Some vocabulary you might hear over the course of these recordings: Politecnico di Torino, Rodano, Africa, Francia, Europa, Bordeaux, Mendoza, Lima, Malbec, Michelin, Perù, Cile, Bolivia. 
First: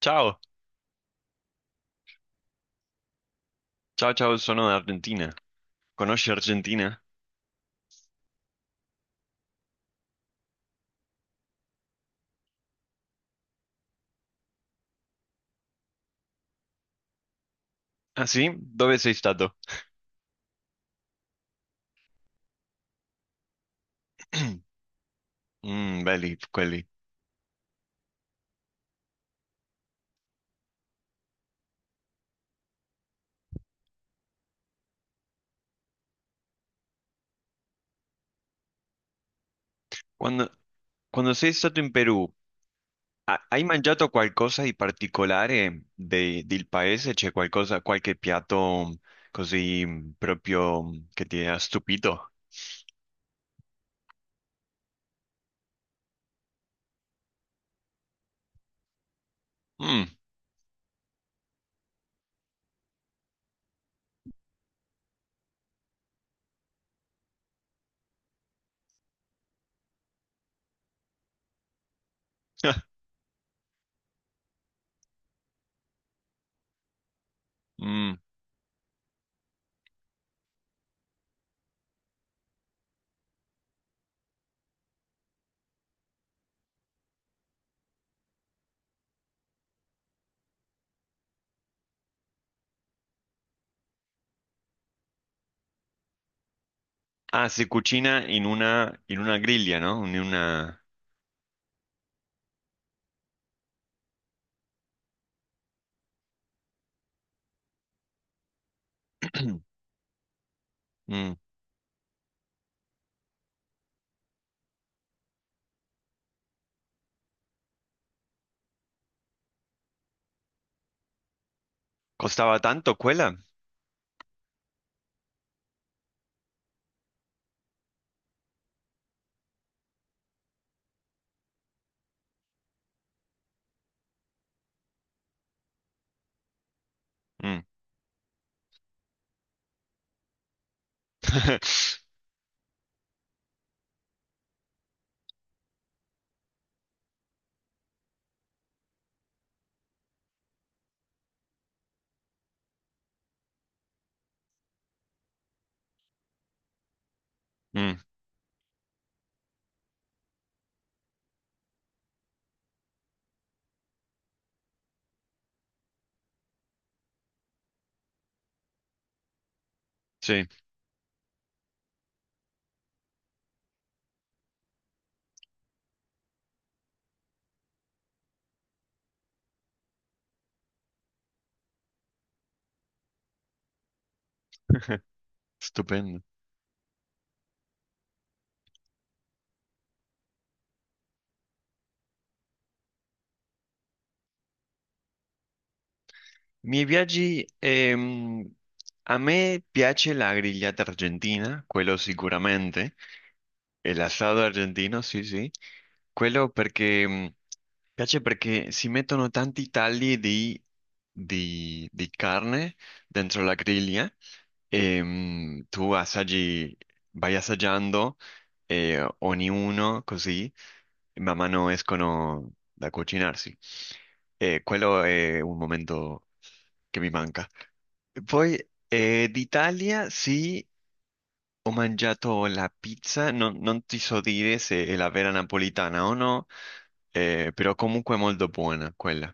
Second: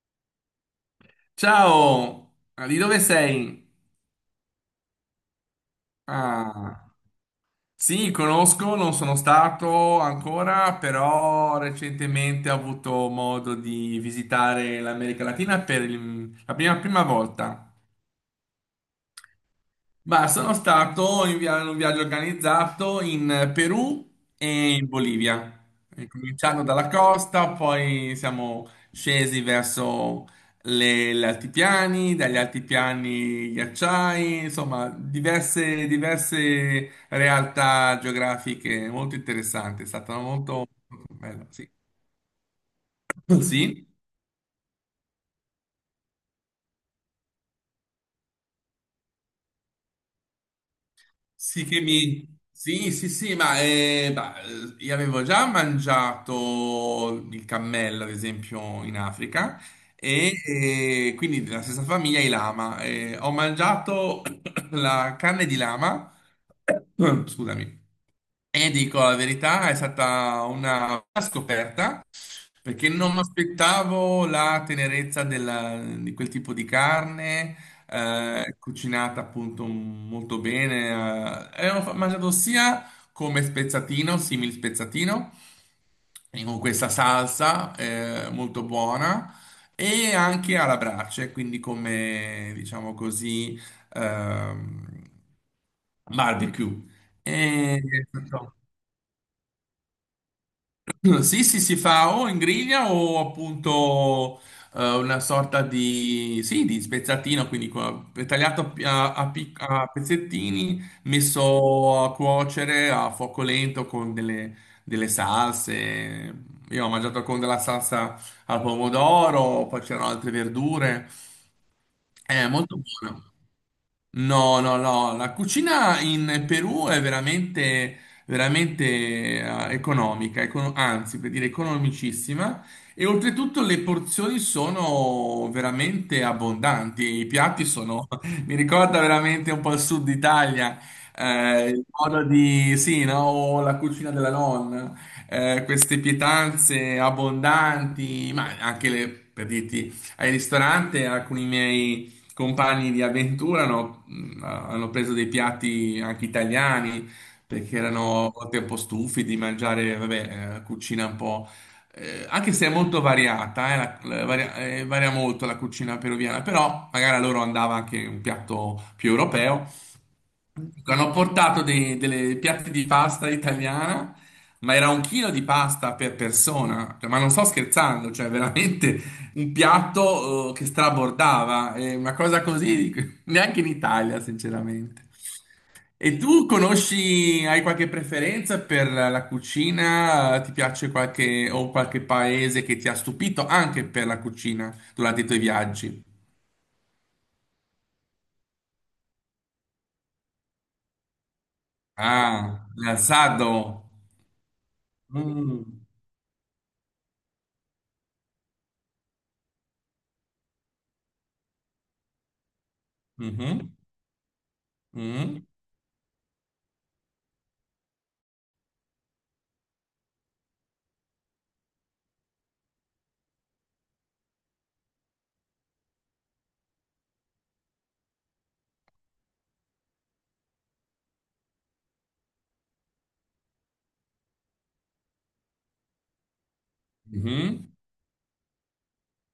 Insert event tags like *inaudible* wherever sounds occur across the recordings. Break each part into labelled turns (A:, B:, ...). A: Ciao,
B: Ciao, ah, di dove sei?
A: ciao, ciao, sono Argentina. Conosci
B: Ah,
A: Argentina?
B: sì, conosco, non sono stato ancora, però recentemente ho avuto modo di visitare l'America Latina per la prima volta.
A: Ah, sì? Dove sei stato?
B: Bah, sono stato in un viaggio organizzato in Perù e
A: *clears throat*
B: in Bolivia.
A: Mm,
B: E
A: belli
B: cominciando
A: quelli.
B: dalla costa, poi siamo scesi verso gli altipiani, dagli altipiani ghiacciai, insomma, diverse realtà geografiche molto interessanti. È stato
A: Quando,
B: molto molto
A: quando
B: bello,
A: sei
B: sì.
A: stato in Perù,
B: *laughs*
A: hai
B: Sì.
A: mangiato qualcosa di particolare del paese? C'è qualcosa, qualche piatto così proprio che ti ha stupito?
B: Sì, sì, sì, ma bah, io avevo già mangiato il cammello, ad esempio, in Africa,
A: Mm.
B: e, quindi della stessa famiglia i lama. Ho mangiato *coughs* la carne di lama, *coughs* scusami, e dico la verità, è stata una scoperta. Perché
A: *laughs*
B: non mi aspettavo la tenerezza di quel tipo di carne,
A: Mm.
B: cucinata appunto molto bene. E mangiato sia come spezzatino, simil spezzatino, e con questa salsa molto buona, e anche alla brace, quindi come, diciamo così, ehm, barbecue.
A: Ah, si
B: E
A: cucina in una griglia, no? In una...
B: sì, sì, si fa o in griglia o appunto una sorta di, sì, di spezzatino, quindi tagliato a, a
A: *clears throat*
B: pezzettini,
A: Mm.
B: messo a cuocere a fuoco lento con delle salse. Io ho mangiato con della salsa al pomodoro, poi c'erano altre verdure. È
A: Costava
B: molto
A: tanto
B: buono.
A: quella?
B: No, no, no, la cucina in Perù è veramente, veramente economica, anzi, per dire economicissima, e oltretutto le porzioni sono veramente abbondanti, i
A: Mm.
B: piatti sono, *laughs* mi ricorda veramente un po' il sud Italia, il
A: *laughs*
B: modo di, sì, no, o la cucina della nonna, queste pietanze abbondanti, ma anche le, per dirti, ai ristoranti alcuni miei compagni di avventura hanno preso dei piatti anche italiani, perché
A: Mm,
B: erano a volte un po' stufi di mangiare, vabbè, cucina un po'. Anche se è molto variata, varia, varia molto la cucina peruviana, però magari a loro andava anche un piatto più europeo.
A: sì.
B: Hanno portato delle piatti di pasta italiana, ma era un chilo di pasta per persona. Cioè, ma non sto scherzando, cioè veramente un piatto che strabordava, una cosa così *laughs* neanche in Italia,
A: *laughs*
B: sinceramente. E
A: Stupendo.
B: tu conosci, hai qualche preferenza per la cucina? Ti piace qualche paese che ti ha stupito anche per la cucina durante i tuoi viaggi?
A: Miei viaggi, a me piace la grigliata argentina, quello
B: Ah,
A: sicuramente,
B: l'alzado.
A: el asado argentino, sì, sì,
B: Mm.
A: quello perché piace perché si mettono tanti tagli di, di carne dentro la
B: Mhm.
A: griglia e
B: Mm,
A: tu assaggi, vai assaggiando ognuno così, man mano escono da cucinarsi. E quello è un momento che mi manca. Poi d'Italia sì, ho mangiato la pizza, non ti so dire se è la vera napolitana o no,
B: mhm.
A: però comunque è molto buona quella.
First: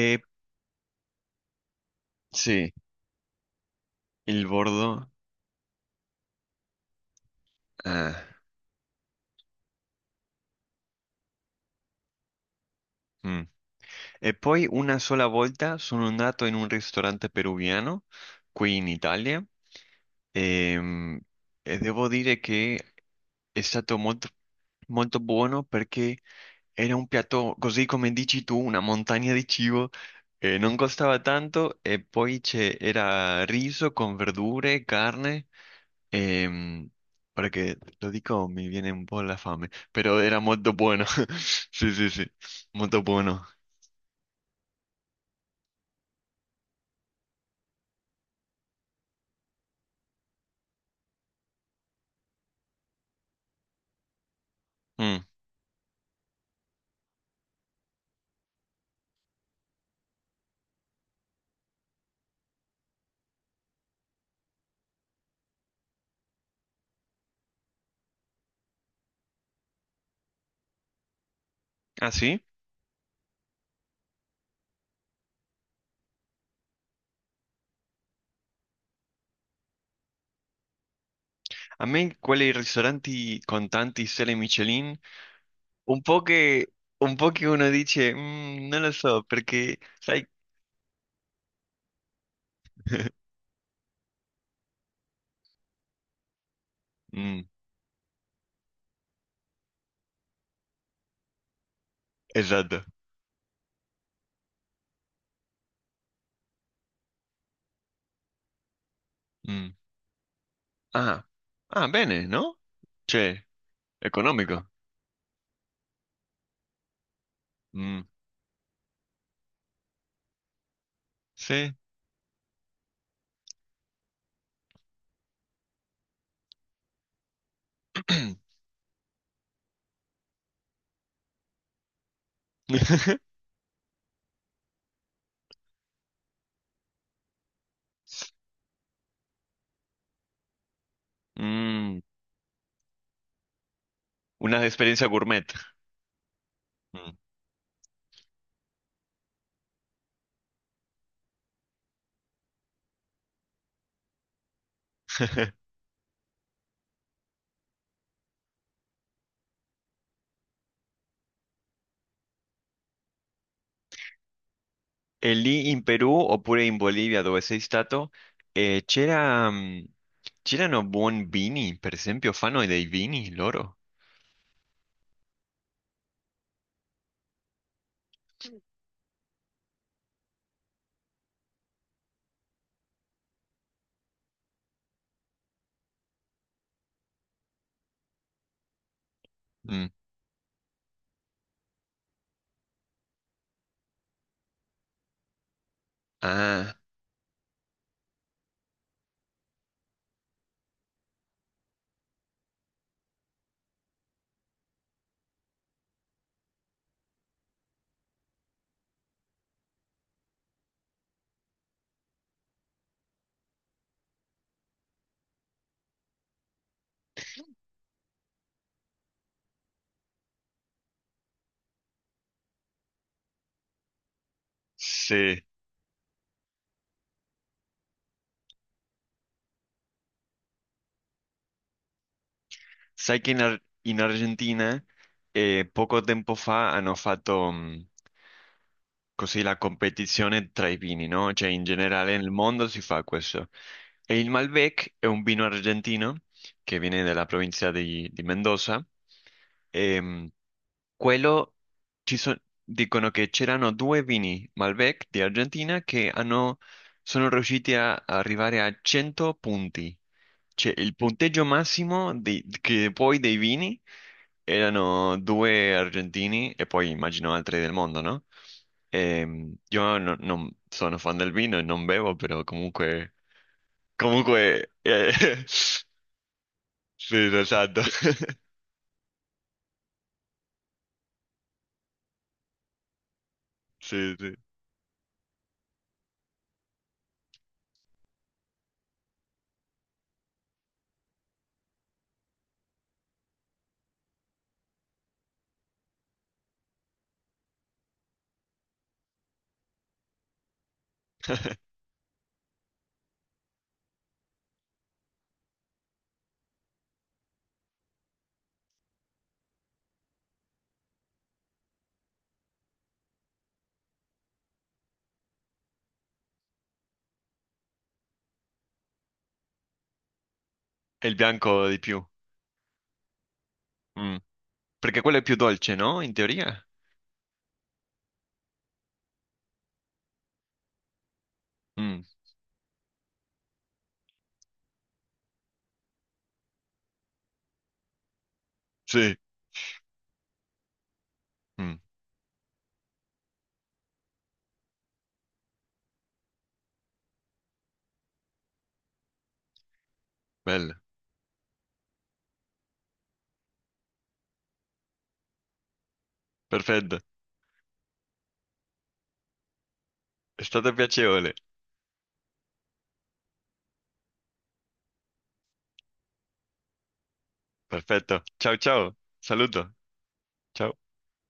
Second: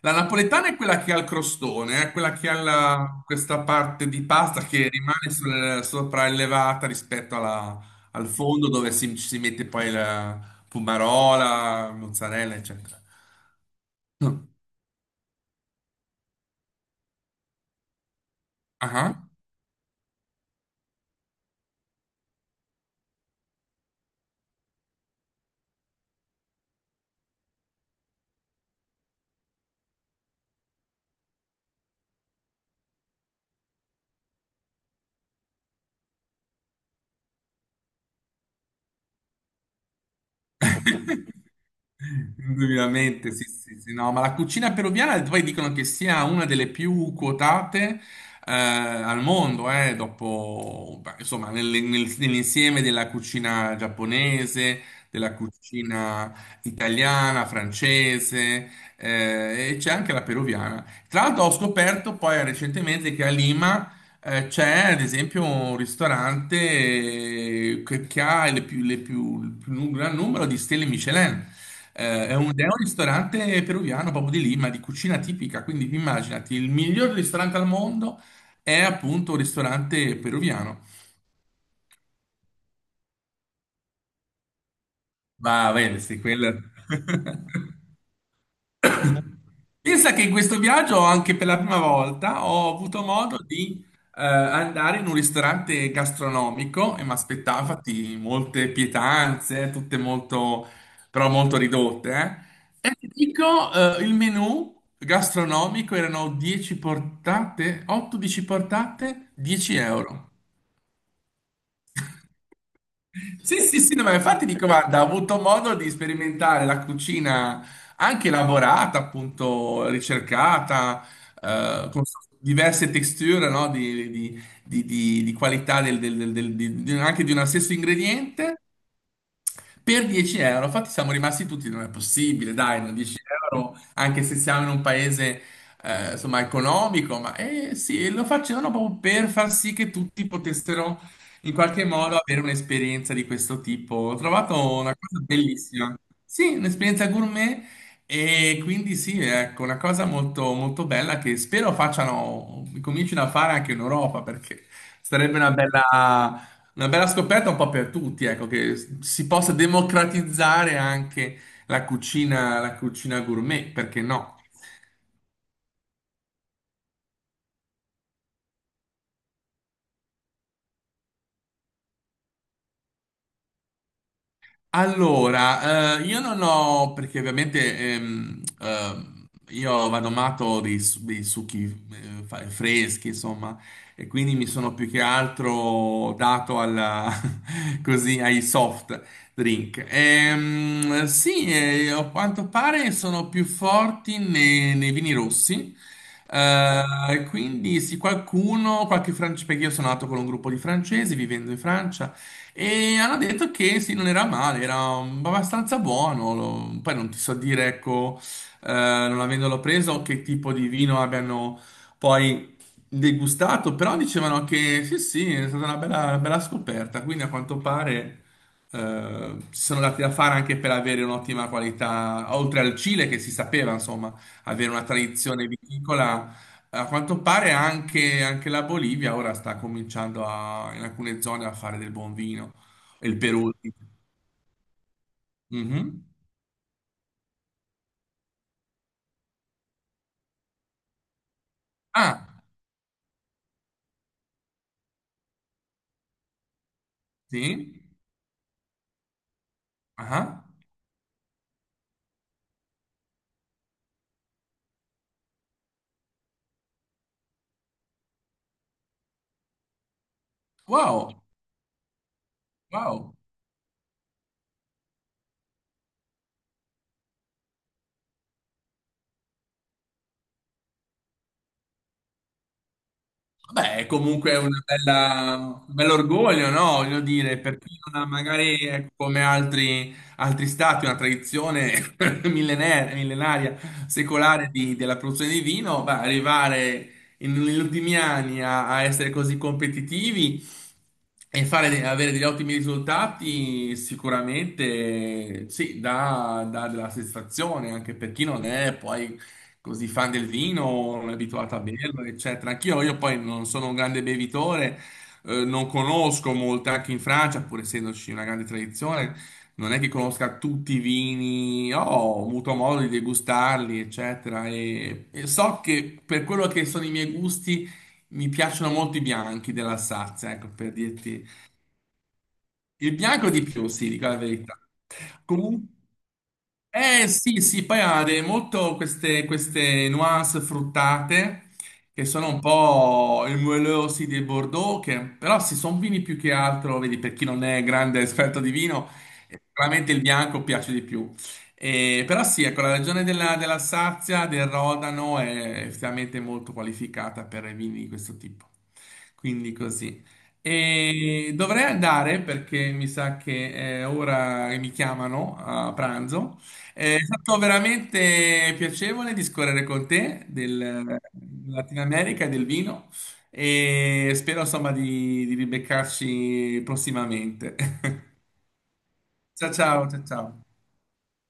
B: La napoletana è quella che ha il crostone, è quella che ha
A: sì,
B: questa parte di
A: il
B: pasta che
A: bordo.
B: rimane sopraelevata rispetto
A: Ah,
B: al fondo dove ci si mette poi la pumarola, mozzarella, eccetera.
A: mm. E
B: Ah,
A: poi una sola volta sono andato in un ristorante peruviano qui in
B: ah.
A: Italia, ehm, e devo dire che è stato molto, molto buono perché... Era un piatto, così come dici tu, una montagna di cibo, non costava tanto e poi c'era riso con verdure, carne, ehm, ora che lo dico mi viene un po' la fame, però era molto buono,
B: *laughs*
A: *laughs* sì, sì, sì, molto
B: Indubbiamente, sì,
A: buono.
B: sì, sì, no, ma la cucina peruviana poi dicono che sia una delle più quotate al mondo, dopo, beh, insomma, nell'insieme della cucina giapponese,
A: Mm.
B: della cucina italiana, francese, e c'è anche la peruviana. Tra l'altro ho scoperto poi recentemente che a Lima c'è ad esempio un ristorante che ha le più- il più nu- gran numero di stelle Michelin.
A: Ah,
B: È
A: sì?
B: un, è un ristorante peruviano proprio di Lima, di cucina tipica. Quindi immaginati, il miglior ristorante al mondo è appunto un ristorante peruviano.
A: A me quei ristoranti con tanti stelle Michelin,
B: Ma bene, sì, quello.
A: un po' che uno
B: *laughs*
A: dice, "Mm, non lo so, perché
B: Pensa che
A: sai...
B: in questo viaggio, anche per la prima volta, ho avuto
A: *laughs*
B: modo di andare in un ristorante gastronomico, e mi
A: Mm,
B: aspettavo infatti molte pietanze, tutte molto, però molto ridotte.
A: esatto.
B: E ti dico, il menù gastronomico erano 10 portate, 8-10 portate,
A: Mm.
B: 10 euro.
A: Ah, ah, bene, no? Cioè,
B: Sì, sì, sì, no, ma infatti dico,
A: economico.
B: guarda, ho avuto modo di sperimentare la cucina
A: Mm,
B: anche elaborata, appunto, ricercata,
A: sì.
B: con diverse texture, no, di qualità anche di uno stesso
A: *clears throat*
B: ingrediente, per 10 euro. Infatti siamo rimasti tutti, non è possibile, dai, non 10 euro, anche se siamo in un paese, insomma, economico, ma sì, lo facevano proprio per far sì che tutti potessero in qualche
A: Mm,
B: modo avere un'esperienza di questo tipo. Ho trovato
A: una
B: una
A: esperienza
B: cosa
A: gourmet.
B: bellissima. Sì, un'esperienza
A: Mm.
B: gourmet, e quindi sì, ecco, una cosa molto, molto bella che spero facciano, comincino a fare anche in Europa, perché sarebbe una
A: *laughs*
B: bella una bella scoperta un po' per tutti, ecco, che si possa democratizzare anche la cucina gourmet, perché no?
A: E lì in Perù oppure in Bolivia dove sei stato, c'era, mm, c'erano buoni vini, per esempio, fanno dei vini loro.
B: Allora, io non ho, perché ovviamente io vado matto dei succhi freschi, insomma, e quindi mi sono più che altro dato *laughs* così, ai soft drink.
A: Mm.
B: Sì, a quanto pare sono più forti nei vini rossi.
A: Ah,
B: Quindi sì, qualche francese, perché io sono nato con un gruppo di francesi vivendo in Francia, e hanno detto che sì, non era male, era abbastanza buono. Poi non ti so dire, ecco, non avendolo preso, che tipo di vino abbiano poi degustato, però dicevano che sì, sì, è stata una bella scoperta. Quindi a quanto pare si sono dati da fare anche per avere un'ottima qualità, oltre al Cile che si sapeva, insomma, avere una
A: sì.
B: tradizione viticola. A quanto pare anche la Bolivia ora sta cominciando in alcune zone a fare del buon vino. E il
A: Sai che in,
B: Perù.
A: In Argentina poco
B: Mhm.
A: tempo fa hanno fatto così la competizione tra i vini, no? Cioè in generale
B: Ah,
A: nel mondo si fa questo. E il Malbec è un vino argentino che viene dalla provincia
B: sì?
A: di Mendoza. E,
B: Ah, ah.
A: quello ci so- dicono che c'erano due vini Malbec di Argentina che sono riusciti a arrivare a 100 punti. Cioè, il
B: Wow,
A: punteggio massimo che
B: wow.
A: poi dei vini erano due argentini e poi immagino altri del mondo, no? Io non sono fan del vino e non bevo, però comunque
B: Beh, comunque è
A: comunque, *laughs*
B: un bell'orgoglio, no? Voglio
A: sì,
B: dire, per chi
A: esatto.
B: non ha
A: *laughs*
B: magari ecco, come altri stati una tradizione *laughs* millenaria, millenaria,
A: Sì, sì.
B: secolare della produzione di vino, beh, arrivare negli ultimi anni a essere così competitivi e fare, avere degli ottimi risultati. Sicuramente sì, dà della soddisfazione anche per chi non è poi così fan del vino, non è abituata a
A: *laughs*
B: berlo, eccetera. Anch'io, io poi non sono un grande bevitore, non conosco molto, anche in Francia, pur essendoci una grande tradizione, non è che conosca tutti i vini, ho avuto modo di degustarli, eccetera. E so che per quello che sono i miei gusti, mi piacciono molto i bianchi dell'Alsazia, ecco, per
A: È il
B: dirti.
A: bianco di più.
B: Il bianco di più, sì, dico
A: Mm.
B: la verità.
A: Perché quello è più
B: Comunque.
A: dolce, no? In teoria?
B: Eh sì, sì, poi ha molto queste nuance fruttate,
A: Mm.
B: che sono un po' i muellosi dei Bordeaux, che però sì, sono vini più che altro, vedi, per chi non è grande esperto di vino,
A: Sì.
B: sicuramente il bianco piace di più.
A: Mm.
B: Però sì, ecco, la regione dell'Alsazia, del Rodano, è effettivamente molto qualificata per i vini di questo tipo. Quindi così.
A: Bello.
B: E dovrei andare perché mi sa che è ora che mi chiamano a pranzo. È
A: Perfetto.
B: stato veramente piacevole discorrere con te
A: È stato piacevole.
B: della Latina America e del vino, e spero insomma di ribeccarci prossimamente. *laughs*
A: Perfetto. Ciao, ciao.
B: Ciao
A: Saluto.
B: ciao, ciao ciao.
A: Ciao.